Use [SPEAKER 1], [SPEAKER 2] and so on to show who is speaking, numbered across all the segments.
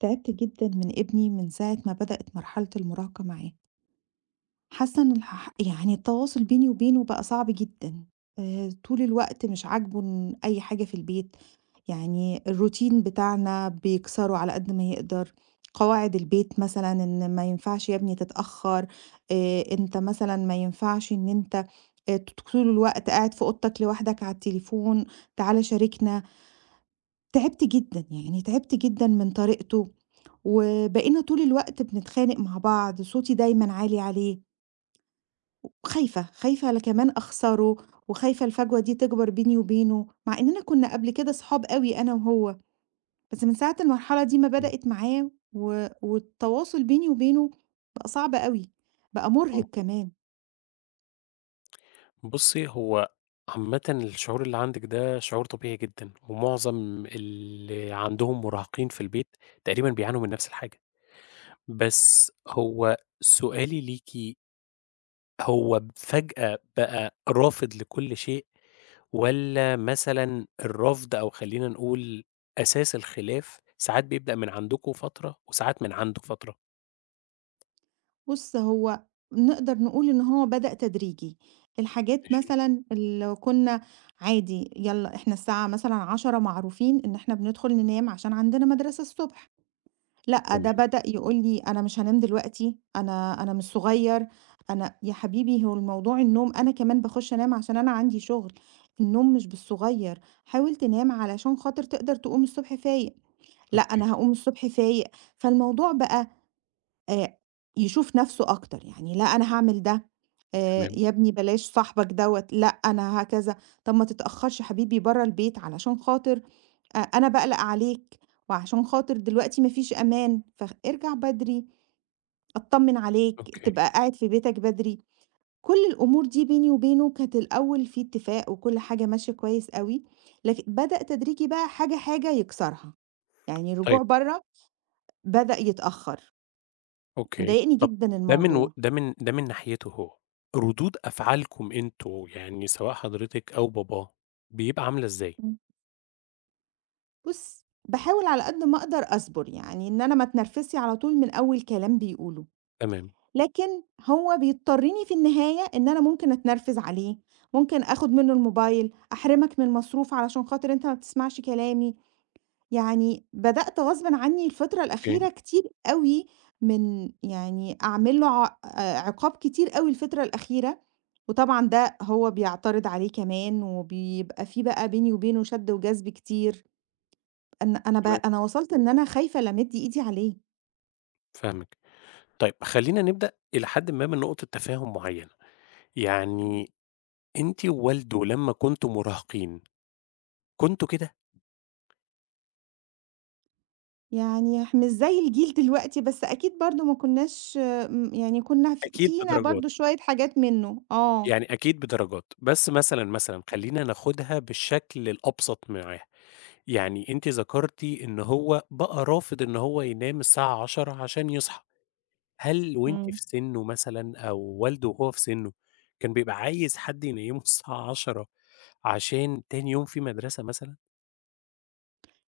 [SPEAKER 1] تعبت جدًا من ابني من ساعة ما بدأت مرحلة المراهقة معاه، حاسة إن يعني التواصل بيني وبينه بقى صعب جدًا، طول الوقت مش عاجبه إن أي حاجة في البيت، يعني الروتين بتاعنا بيكسره على قد ما يقدر، قواعد البيت مثلًا إن ما ينفعش يا ابني تتأخر، أنت مثلًا ما ينفعش إن أنت ت طول الوقت قاعد في أوضتك لوحدك على التليفون، تعالَ شاركنا، تعبت جدًا، يعني تعبت جدًا من طريقته وبقينا طول الوقت بنتخانق مع بعض، صوتي دايمًا عالي عليه، خايفة على كمان أخسره، وخايفة الفجوة دي تكبر بيني وبينه، مع إننا كنا قبل كده صحاب أوي أنا وهو، بس من ساعة المرحلة دي ما
[SPEAKER 2] مضبوط.
[SPEAKER 1] بدأت معاه والتواصل بيني وبينه بقى صعب أوي، بقى مرهق كمان.
[SPEAKER 2] بُصّي، هو عامةً الشعور اللي عندِك ده شعور طبيعي جدًا، ومعظم اللي عندهم مراهقين في البيت تقريبًا بيعانوا من نفس الحاجة. بس هو سؤالي ليكِ، هو فجأة بقى رافض لكل شيء، والّا مثلًا الرفض؟ أو خلّينا نقول أساس الخلاف ساعات بيبدأ من عندكم فترة، وساعات من عنده فترة؟
[SPEAKER 1] بُص، هو نقدر نقول إن هو بدأ تدريجي، الحاجات
[SPEAKER 2] ماشي.
[SPEAKER 1] مثلًا اللي كنا عادي يالّا إحنا الساعة مثلًا 10:00 معروفين إن إحنا بندخل ننام عشان عندنا مدرسة الصبح. لأ، ده
[SPEAKER 2] تمام.
[SPEAKER 1] بدأ يقول لي: "أنا مش هانام دلوقتي، أنا مش صغير، أنا" يا حبيبي هو الموضوع النوم أنا كمان باخُش أنام عشان أنا عندي شُغل، النوم مش بالصغير، حاول تنام علشان خاطر تقدر تقوم الصبح فايق، لأ،
[SPEAKER 2] أوكي.
[SPEAKER 1] أنا هاقوم الصبح فايق. فالموضوع بقى آآ يشوف نَفْسه أكتر، يعني لأ، أنا هاعمل ده،
[SPEAKER 2] تمام.
[SPEAKER 1] يا ابني بلاش صاحبك دوّة، لأ، أنا هكذا، طَب ما تتأخّرش حبيبي برّه البيت علشان خاطر أنا باقلق عليك وعشان خاطر دلوقتي ما فيش أمان، فارجع بدري، أتطمن عليك،
[SPEAKER 2] أوكي.
[SPEAKER 1] تبقى قاعد في بيتك بدري. كل الأمور دي بيني وبينه كانت الأول في اتفاق وكل حاجة ماشية كويس أوي، لكن بدأ تدريجي بقى حاجة، حاجة يكسرها، يعني
[SPEAKER 2] طيب.
[SPEAKER 1] الرجوع برّه بدأ يتأخر،
[SPEAKER 2] أوكي.
[SPEAKER 1] مضايقني
[SPEAKER 2] طب،
[SPEAKER 1] جدًا
[SPEAKER 2] ده من و
[SPEAKER 1] الموضوع.
[SPEAKER 2] ده من ده من ناحيته هو، ردود أفعالكم أنتم، يعني سواء حضرتِك أو باباه، بيبقى عاملة إزاي؟
[SPEAKER 1] إمم. بُص، باحاول على قد ما أقدر أصبر، يعني إن أنا ما أتنرفزش على طول من أول كلام بيقوله.
[SPEAKER 2] تمام.
[SPEAKER 1] لكن هو بيضطرني في النهاية إن أنا ممكن أتنرفز عليه، ممكن آخد منه الموبايل، أحرمك من المصروف علشان خاطر أنت ما بتسمعش كلامي، يعني بدأت غصبٍ عني الفترة
[SPEAKER 2] أوكي.
[SPEAKER 1] الأخيرة كتير أوي من يعني أعمل له ع عقاب كتير أوي الفترة الأخيرة، وطبعًا ده هو بيعترض عليه كمان، وبيبقى في بقى بيني وبينه شد وجذب كتير، أن أنا ب
[SPEAKER 2] تمام.
[SPEAKER 1] أنا وصلت إن أنا خايفة ألمّد إيدي عليه.
[SPEAKER 2] فاهمِك. طيب خلّينا نبدأ إلى حدٍ ما من نقطة تفاهم معيّنة. يعني أنتِ ووالده لمّا كنتم مراهقين، كنتم كده؟
[SPEAKER 1] يعني مش زي الجيل دلوقتي، بس أكيد برضه ما كناش يعني كنا ف
[SPEAKER 2] أكيد
[SPEAKER 1] فينا
[SPEAKER 2] بدرجات،
[SPEAKER 1] برضه شوية حاجات منّه، آه.
[SPEAKER 2] يعني أكيد بدرجات. بس مثلًا خلّينا ناخدها بالشكل الأبسط معاه. يعني أنتِ ذكرتِ إن هو بقى رافض إن هو ينام الساعة 22:00 عشان يصحى. هل وأنتِ
[SPEAKER 1] إمم.
[SPEAKER 2] في سِنُّه مثلًا أو والده وهو في سِنُّه، كان بيبقى عايز حد ينيّمه الساعة 10:00 عشان تاني يوم في مدرسة مثلًا؟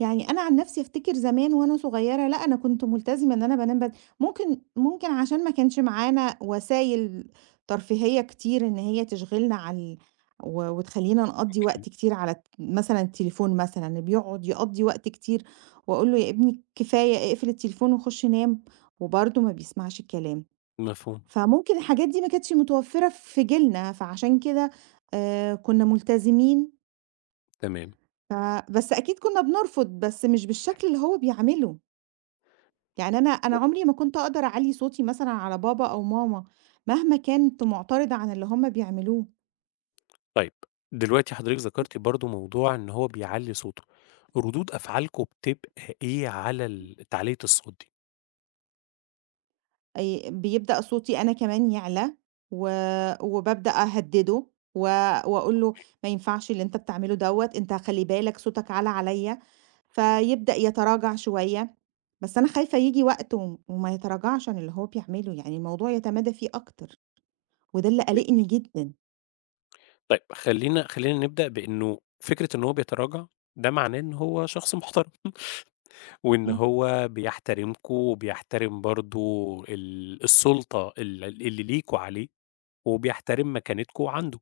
[SPEAKER 1] يعني أنا عن نفسي أفتكر زمان وأنا صغيّرة، لأ أنا كنت ملتزمة إن أنا بانام بدري، ممكن عشان ما كانش معانا وسايل ترفيهية كتير إن هي تشغلنا عن ال و وتخلّينا نقضّي
[SPEAKER 2] أوكي.
[SPEAKER 1] وقت كتير على مثلًا التليفون مثلًا، اللي بيقعد يقضّي وقت كتير وأقول له: "يا ابني كفاية، اقفل التليفون وخُش نام." وبرضه ما بيسمعش الكلام.
[SPEAKER 2] مفهوم.
[SPEAKER 1] فممكن الحاجات دي ما كانتش متوفرة في جيلنا، فعشان كده كنا ملتزمين
[SPEAKER 2] تمام.
[SPEAKER 1] ف بس أكيد كنا بنرفض، بس مش بالشكل اللي هو بيعامله، يعني أنا عمري ما كنت أقدر أعلّي صوتي مثلًا على بابا أو ماما، مهما كنت مُعترضة عن اللي هُم بيعملوه.
[SPEAKER 2] طيب، دلوقتي حضرتِك ذكرتِ برضه موضوع إن هو بيعلّي صوته، ردود أفعالكم بتبقى إيه على تعلية الصوت دي؟
[SPEAKER 1] آي بيبدأ صوتي أنا كمان يعلى، و وبابدأ أهدِّده و وأقول له: "ما ينفعش اللي أنت بتعمله دوّة، أنت خلِّ بالك صوتك عليّا." فيبدأ يتراجع شوية، بس أنا خايفة ييجي وقت وما يتراجعش عن اللي هو بيعمله، يعني الموضوع يتمادى فيه أكتر، وده اللي قالقني
[SPEAKER 2] ماشي.
[SPEAKER 1] جدًا.
[SPEAKER 2] طيب خلّينا نبدأ بإنه فكرة إن هو بيتراجع، ده معناه إن هو شخص محترم. وإن
[SPEAKER 1] إمم.
[SPEAKER 2] هو بيحترمكم وبيحترم برضه السُلطة اللي ليكم عليه، وبيحترم مكانتكم عنده،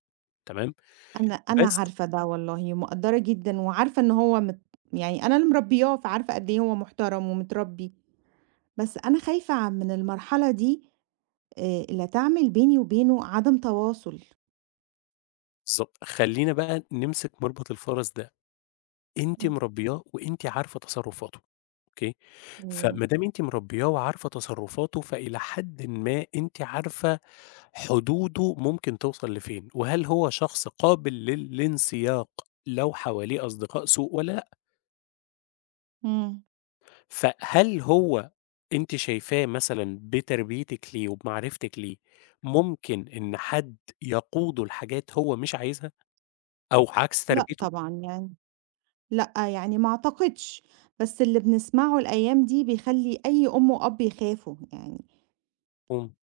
[SPEAKER 2] تمام؟
[SPEAKER 1] أنا
[SPEAKER 2] بس
[SPEAKER 1] عارفة ده والله ومقدّرة جدًا وعارفة إن هو يعني أنا اللي مربّياه، فعارفة قد إيه هو محترم ومتربّي، بس أنا خايفة من المرحلة دي لا تعمل بيني وبينه عدم تواصل.
[SPEAKER 2] بالضبط، خلّينا بقى نمسك مربط الفَرَس ده. أنتِ
[SPEAKER 1] إمم،
[SPEAKER 2] مربّياه وأنتِ عارفة تصرُّفاته، أوكي؟
[SPEAKER 1] أيوه،
[SPEAKER 2] فما دام أنتِ مربّياه وعارفة تصرُّفاته، فإلى حدٍ ما أنتِ عارفة حدوده ممكن توصل لفين، وهل هو شخص قابل للانسياق لو حواليه أصدقاء سوء والّا...
[SPEAKER 1] إمم،
[SPEAKER 2] فهل هو أنتِ شايفاه مثلًا بتربيتِك ليه وبمعرفتِك ليه، ممكن إن حد يقوده لحاجات هو مش عايزها أو عكس
[SPEAKER 1] لأ
[SPEAKER 2] تربيته؟
[SPEAKER 1] طبعًا يعني. لأ، يعني ما أعتقدش، بس اللي بنسمعه الأيام دي بيخلّي أي أم وأب يخافوا يعني،
[SPEAKER 2] مفهوم،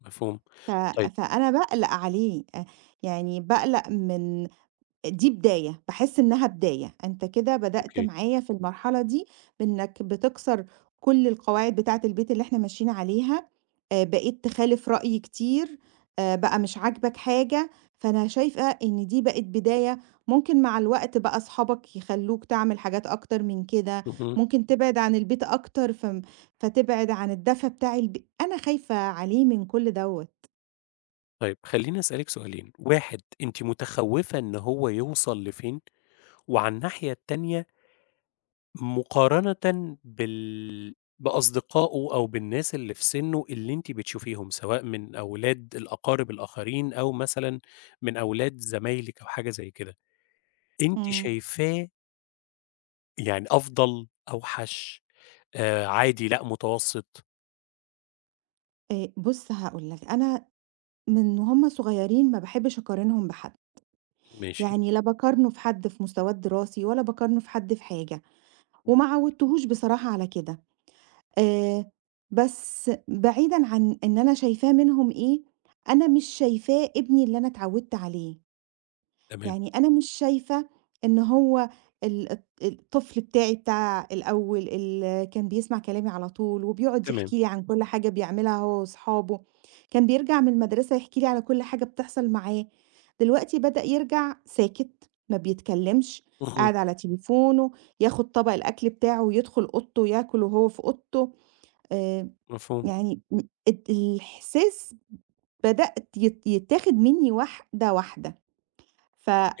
[SPEAKER 2] مفهوم.
[SPEAKER 1] ف
[SPEAKER 2] طيب.
[SPEAKER 1] فأنا باقلق عليه، يعني باقلق من دي بداية، باحس إنها بداية، أنت كده بدأت
[SPEAKER 2] أوكي.
[SPEAKER 1] معايا في المرحلة دي بإنك بتكسر كل القواعد بتاعة البيت اللي إحنا ماشيين عليها، بقيت تخالف رأي كتير، بقى مش عاجبك حاجة، فأنا شايفة إن دي بقت بداية، ممكن مع الوقت بقى أصحابك يخلّوك تعمل حاجات أكتر من كده،
[SPEAKER 2] اهم.
[SPEAKER 1] ممكن تبعد عن البيت أكتر فتبعد عن الدفى بتاع أنا خايفة عليه من كل دوّة.
[SPEAKER 2] طيب خلّيني أسألِك سؤالين، 1 أنتِ متخوّفة إن هو يوصل لفين؟ وعلى الناحية التانية، مقارنةً بأصدقائه أو بالناس اللي في سِنُّه اللي أنتِ بتشوفيهم، سواء من أولاد الأقارب الآخرين أو مثلًا من أولاد زمايلِك أو حاجة زي كده، أنتِ
[SPEAKER 1] إمم.
[SPEAKER 2] شايفاه، يعني أفضل، أوحش، عادي، لأ متوسط؟
[SPEAKER 1] بُص هاقول لك، أنا من وهُم صغيرين ما باحبش أقارنهم بحد،
[SPEAKER 2] ماشي.
[SPEAKER 1] يعني لا باقارنه في حد في مستواه الدراسي ولا باقارنه في حد في حاجة، وما عوّدتهوش بصراحة على كده. آآ، بس بعيدًا عن إن أنا شايفاه منهم إيه، أنا مش شايفاه ابني اللي أنا اتعوّدت عليه.
[SPEAKER 2] تمام.
[SPEAKER 1] يعني أنا مش شايفة إن هو ال الط الطفل بتاعي بتاع الأول اللي كان بيسمع كلامي على طول، وبيقعد
[SPEAKER 2] تمام.
[SPEAKER 1] يحكي لي عن كل حاجة بيعملها هو وصحابه، كان بيرجع من المدرسة يحكي لي على كل حاجة بتحصل معاه، دلوقتي بدأ يرجع ساكت، ما بيتكلمش،
[SPEAKER 2] اهم.
[SPEAKER 1] قاعد على تليفونه، ياخد طبق الأكل بتاعه ويدخل أوضته ياكل وهو في أوضته، آآ
[SPEAKER 2] مفهوم.
[SPEAKER 1] يعني م الد الإحساس بدأت يتاخد مني واحدة، واحدة.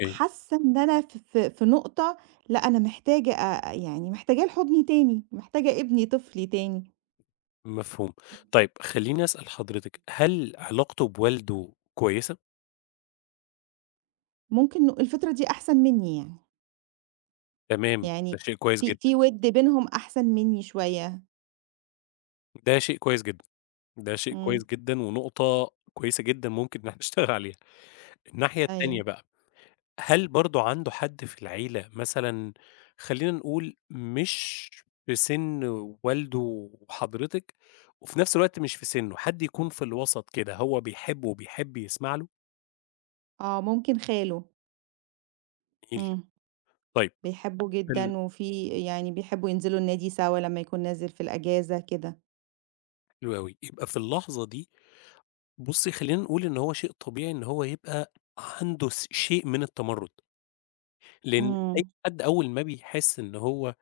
[SPEAKER 2] أوكي.
[SPEAKER 1] إن أنا ف في في نقطة لأ أنا محتاجة يعني محتاجاه لحضني تاني، محتاجة ابني طفلي تاني،
[SPEAKER 2] مفهوم. طيب خلّيني أسأل حضرتك، هل علاقته بوالده كويسة؟
[SPEAKER 1] ممكن الفطرة دي أحسن منّي يعني،
[SPEAKER 2] تمام، ده
[SPEAKER 1] يعني
[SPEAKER 2] شيء كويس
[SPEAKER 1] في
[SPEAKER 2] جدًا.
[SPEAKER 1] في وِد بينهم أحسن منّي شوية،
[SPEAKER 2] ده شيء كويس جدًا. ده شيء
[SPEAKER 1] إمم،
[SPEAKER 2] كويس جدًا، ونقطة كويسة جدًا ممكن إن إحنا نشتغل عليها. الناحية
[SPEAKER 1] أيوه،
[SPEAKER 2] التانية بقى، هل برضه عنده حد في العيلة مثلًا، خلّينا نقول مش في سِن والده وحضرتك، وفي نفس الوقت مش في سِنّه، حد يكون في الوسط كده، هو بيحبه وبيحب يسمع له؟
[SPEAKER 1] آه ممكن خاله،
[SPEAKER 2] جميل.
[SPEAKER 1] إمم،
[SPEAKER 2] طيب
[SPEAKER 1] بيحبّه
[SPEAKER 2] حل
[SPEAKER 1] جدًا وفي يعني بيحبّوا ينزلوا النادي سوا لمّا يكون نازل في الأجازة كده،
[SPEAKER 2] حلو أوي. يبقى في اللحظة دي، بُصّي خلّينا نقول إن هو شيء طبيعي إن هو يبقى عنده شيء من التمرُّد، لإن أي
[SPEAKER 1] إمم،
[SPEAKER 2] حد أول ما بيحس إن هو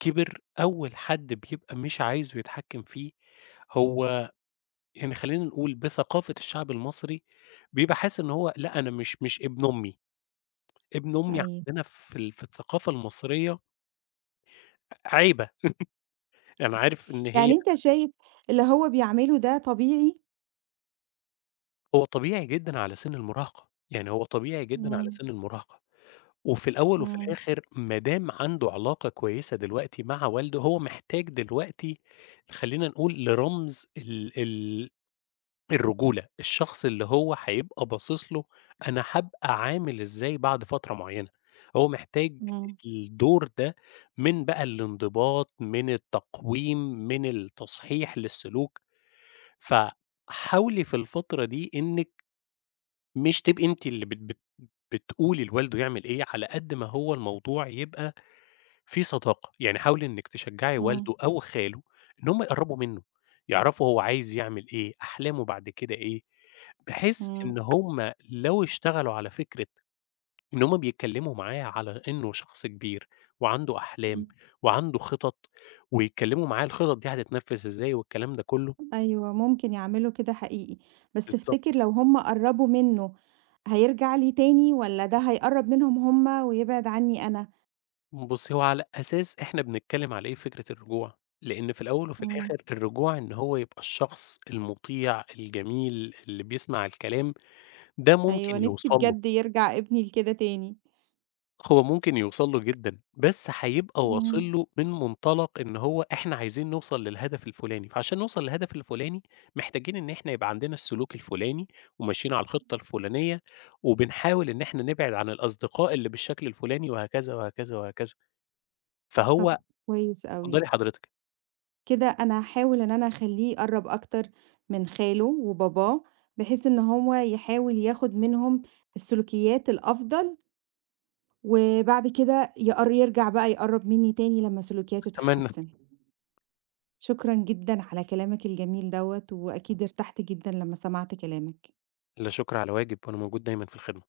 [SPEAKER 2] كبر، أول حد بيبقى مش عايزه يتحكم فيه هو، يعني خلّينا نقول بثقافة الشعب المصري، بيبقى حاسس إن هو، لأ أنا مش ابن أمي. ابن أمي
[SPEAKER 1] أيوه،
[SPEAKER 2] عندنا في الثقافة المصرية عيبة، أنا عارف إن هي...
[SPEAKER 1] يعني أنت شايف اللي هو بيعمله ده طبيعي؟
[SPEAKER 2] هو طبيعي جدًا على سِن المراهقة، يعني هو طبيعي جدًا على
[SPEAKER 1] إمم،
[SPEAKER 2] سِن المراهقة. وفي الأول وفي
[SPEAKER 1] إمم،
[SPEAKER 2] الآخر ما دام عنده علاقة كويسة دلوقتي مع والده، هو محتاج دلوقتي خلّينا نقول لرمز ال ال الرجولة، الشخص اللي هو هيبقى باصص له، أنا هابقى عامل إزاي بعد فترة معيّنة، هو محتاج
[SPEAKER 1] إمم،
[SPEAKER 2] الدور ده من بقى الانضباط، من التقويم، من التصحيح للسلوك. فحاولي في الفترة دي إنِّك مش تبقي أنتِ اللي بت بت بتقولي لوالده يعمل إيه، على قد ما هو الموضوع يبقى في صداقة. يعني حاولي إنِّك تشجّعي
[SPEAKER 1] إمم،
[SPEAKER 2] والده أو خاله إن هم يقرّبوا منّه، يعرفوا هو عايز يعمل إيه، أحلامه بعد كده إيه، بحيث إن هم لو اشتغلوا على فكرة إن هم بيتكلّموا معاه على إنه شخص كبير وعنده أحلام
[SPEAKER 1] إمم.
[SPEAKER 2] وعنده خطط، ويتكلّموا معاه الخطط دي هتتنفّذ إزاي والكلام ده كُلّه.
[SPEAKER 1] أيوه، ممكن يعملوا كده حقيقي، بس
[SPEAKER 2] بالضبط.
[SPEAKER 1] تفتكر لو هم قرّبوا منه هيرجع لي تاني والّا ده هيقرّب منهم هم ويبعد عني أنا؟
[SPEAKER 2] بُصّي، هو على أساس إحنا بنتكلّم على إيه في فكرة الرجوع. لإن في الأول وفي
[SPEAKER 1] إمم.
[SPEAKER 2] الآخِر الرجوع إن هو يبقى الشخص المُطيع الجميل اللي بيسمع الكلام ده
[SPEAKER 1] أيوه،
[SPEAKER 2] ممكن
[SPEAKER 1] نفسي
[SPEAKER 2] يوصل له.
[SPEAKER 1] بجد يرجع ابني لكده تاني.
[SPEAKER 2] هو ممكن يوصل له جدًا، بس هيبقى
[SPEAKER 1] إمم.
[SPEAKER 2] واصل له من منطلق إن هو إحنا عايزين نوصل للهدف الفلاني، فعشان نوصل للهدف الفلاني محتاجين إن إحنا يبقى عندنا السلوك الفلاني، وماشيين على الخطة الفلانية، وبنحاول إن إحنا نبعد عن الأصدقاء اللي بالشكل الفلاني وهكذا، وهكذا، وهكذا.
[SPEAKER 1] طب
[SPEAKER 2] فهو
[SPEAKER 1] كويس أوي،
[SPEAKER 2] اتفضلي حضرتك.
[SPEAKER 1] كده أنا هاحاول إن أنا أخلّيه يقرّب أكتر من خاله وباباه، بحيث إن هو يحاول ياخد منهم السلوكيات الأفضل، وبعد كده يرجع بقى يقرّب مني تاني لمّا سلوكياته
[SPEAKER 2] أتمنى.
[SPEAKER 1] تتحسن. شكرًا جدًا على كلامك الجميل دوّة، وأكيد ارتحت جدًا لمّا سمعت كلامك.
[SPEAKER 2] لا شكر على واجب، وأنا موجود دايمًا في الخدمة.